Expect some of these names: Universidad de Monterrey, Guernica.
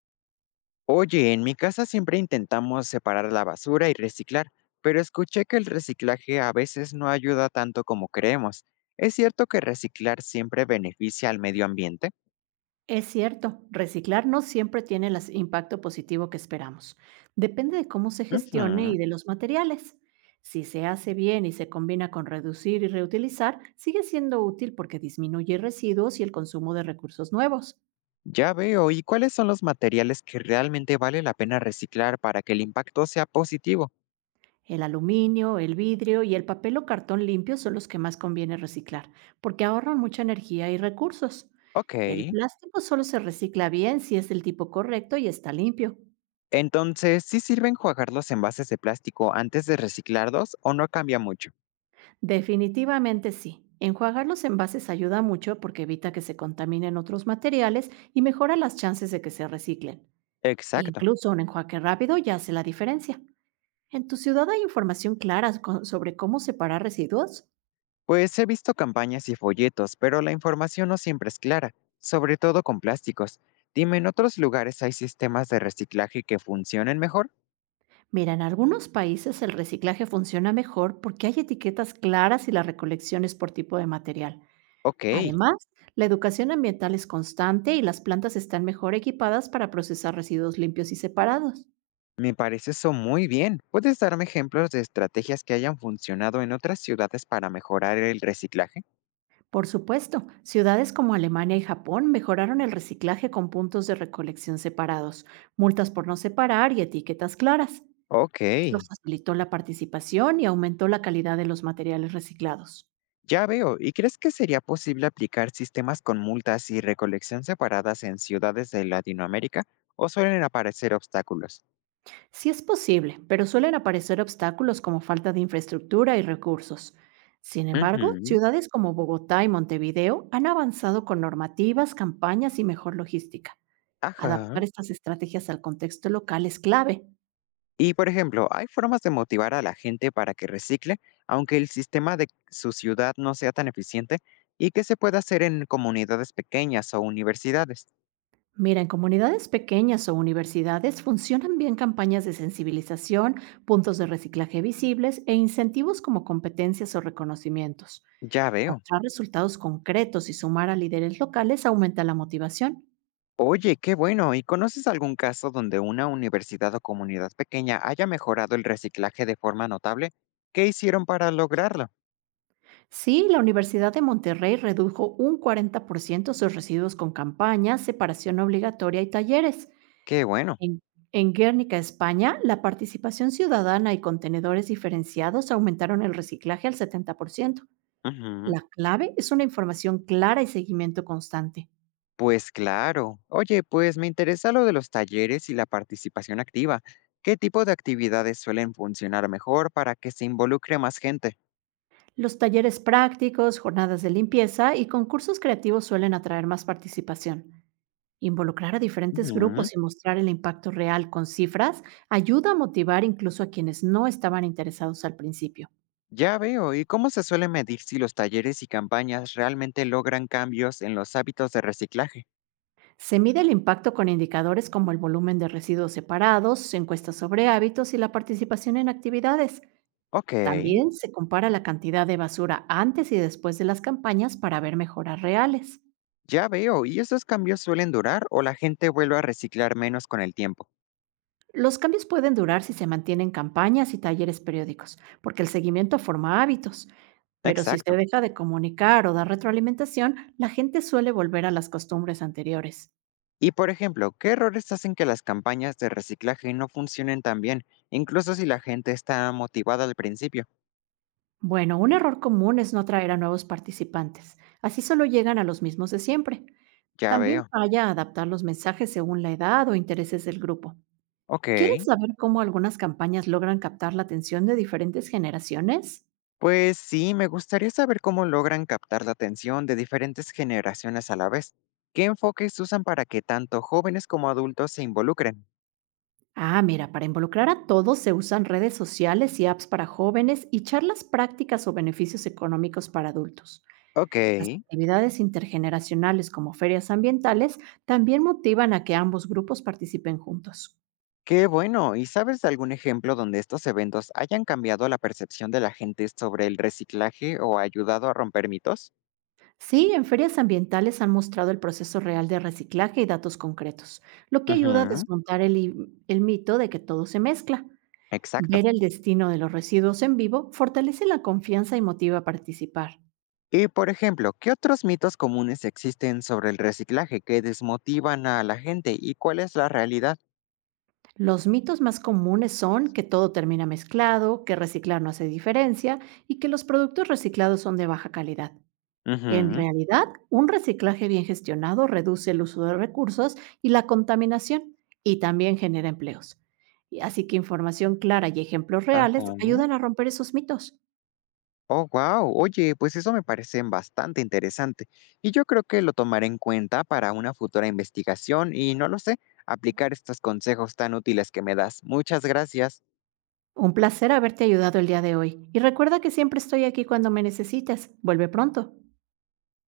Oye, en mi casa siempre intentamos separar la basura y reciclar, pero escuché que el reciclaje a veces no ayuda tanto como creemos. ¿Es cierto que reciclar siempre beneficia al medio ambiente? Es cierto, reciclar no siempre tiene el impacto positivo que esperamos. Depende de cómo se gestione y Ujú. de los materiales. Si se hace bien y se combina con reducir y reutilizar, sigue siendo útil porque disminuye residuos y el consumo de recursos nuevos. Ya veo. ¿Y cuáles son los materiales que realmente vale la pena reciclar para que el impacto sea positivo? El aluminio, el vidrio y el papel o cartón limpio son los que más conviene reciclar, porque ahorran mucha energía y recursos. Ok. El plástico solo se recicla bien si es del tipo correcto y está limpio. Entonces, ¿sí sirve enjuagar los envases de plástico antes de reciclarlos o no cambia mucho? Definitivamente sí. Enjuagar los envases ayuda mucho porque evita que se contaminen otros materiales y mejora las chances de que se reciclen. Exacto. Incluso un enjuague rápido ya hace la diferencia. ¿En tu ciudad hay información clara sobre cómo separar residuos? Pues he visto campañas y folletos, pero la información no siempre es clara, sobre todo con plásticos. Dime, ¿en otros lugares hay sistemas de reciclaje que funcionen mejor? Mira, en algunos países el reciclaje funciona mejor porque hay etiquetas claras y la recolección es por tipo de material. Ok, Además, la educación ambiental es constante y las plantas están mejor equipadas para procesar residuos limpios y separados. me parece eso muy bien. ¿Puedes darme ejemplos de estrategias que hayan funcionado en otras ciudades para mejorar el reciclaje? Por supuesto, ciudades como Alemania y Japón mejoraron el reciclaje con puntos de recolección separados, multas por no separar y etiquetas claras. Ok, Esto facilitó la participación y aumentó la calidad de los materiales reciclados. ya veo. ¿Y crees que sería posible aplicar sistemas con multas y recolección separadas en ciudades de Latinoamérica? ¿O suelen aparecer obstáculos? Sí es posible, pero suelen aparecer obstáculos como falta de infraestructura y recursos. Sin embargo, Ujú. ciudades como Bogotá y Montevideo han avanzado con normativas, campañas y mejor logística. Ajá. Adaptar estas estrategias al contexto local es clave. Y por ejemplo, ¿hay formas de motivar a la gente para que recicle, aunque el sistema de su ciudad no sea tan eficiente? ¿Y que se pueda hacer en comunidades pequeñas o universidades? Mira, en comunidades pequeñas o universidades funcionan bien campañas de sensibilización, puntos de reciclaje visibles e incentivos como competencias o reconocimientos. Ya veo. Mostrar resultados concretos y sumar a líderes locales aumenta la motivación. Oye, qué bueno. ¿Y conoces algún caso donde una universidad o comunidad pequeña haya mejorado el reciclaje de forma notable? ¿Qué hicieron para lograrlo? Sí, la Universidad de Monterrey redujo un 40% sus residuos con campañas, separación obligatoria y talleres. Qué bueno. En, en Guernica, España, la participación ciudadana y contenedores diferenciados aumentaron el reciclaje al 70%. Ujú. La clave es una información clara y seguimiento constante. Pues claro. Oye, pues me interesa lo de los talleres y la participación activa. ¿Qué tipo de actividades suelen funcionar mejor para que se involucre más gente? Los talleres prácticos, jornadas de limpieza y concursos creativos suelen atraer más participación. Involucrar a diferentes Ujú. grupos y mostrar el impacto real con cifras ayuda a motivar incluso a quienes no estaban interesados al principio. Ya veo. ¿Y cómo se suele medir si los talleres y campañas realmente logran cambios en los hábitos de reciclaje? Se mide el impacto con indicadores como el volumen de residuos separados, encuestas sobre hábitos y la participación en actividades. Ok, También se compara la cantidad de basura antes y después de las campañas para ver mejoras reales. ya veo. ¿Y esos cambios suelen durar o la gente vuelve a reciclar menos con el tiempo? Los cambios pueden durar si se mantienen campañas y talleres periódicos, porque el seguimiento forma hábitos. Pero si se Exacto. deja de comunicar o dar retroalimentación, la gente suele volver a las costumbres anteriores. Y por ejemplo, ¿qué errores hacen que las campañas de reciclaje no funcionen tan bien, incluso si la gente está motivada al principio? Bueno, un error común es no atraer a nuevos participantes. Así solo llegan a los mismos de siempre. Ya También veo. falla adaptar los mensajes según la edad o intereses del grupo. Ok. ¿Quieres saber cómo algunas campañas logran captar la atención de diferentes generaciones? Pues sí, me gustaría saber cómo logran captar la atención de diferentes generaciones a la vez. ¿Qué enfoques usan para que tanto jóvenes como adultos se involucren? Ah, mira, para involucrar a todos se usan redes sociales y apps para jóvenes y charlas prácticas o beneficios económicos para adultos. Ok. Las actividades intergeneracionales como ferias ambientales también motivan a que ambos grupos participen juntos. Qué bueno. ¿Y sabes de algún ejemplo donde estos eventos hayan cambiado la percepción de la gente sobre el reciclaje o ayudado a romper mitos? Sí, en ferias ambientales han mostrado el proceso real de reciclaje y datos concretos, lo que ayuda a Ujú. desmontar el mito de que todo se mezcla. Exacto. Ver el destino de los residuos en vivo fortalece la confianza y motiva a participar. Y por ejemplo, ¿qué otros mitos comunes existen sobre el reciclaje que desmotivan a la gente y cuál es la realidad? Los mitos más comunes son que todo termina mezclado, que reciclar no hace diferencia y que los productos reciclados son de baja calidad. En Ujú, realidad, un reciclaje bien gestionado reduce el uso de recursos y la contaminación y también genera empleos. Así que información clara y ejemplos reales ajá. ayudan a romper esos mitos. Oh, wow. Oye, pues eso me parece bastante interesante y yo creo que lo tomaré en cuenta para una futura investigación y no lo sé, aplicar estos consejos tan útiles que me das. Muchas gracias. Un placer haberte ayudado el día de hoy y recuerda que siempre estoy aquí cuando me necesites. Vuelve pronto.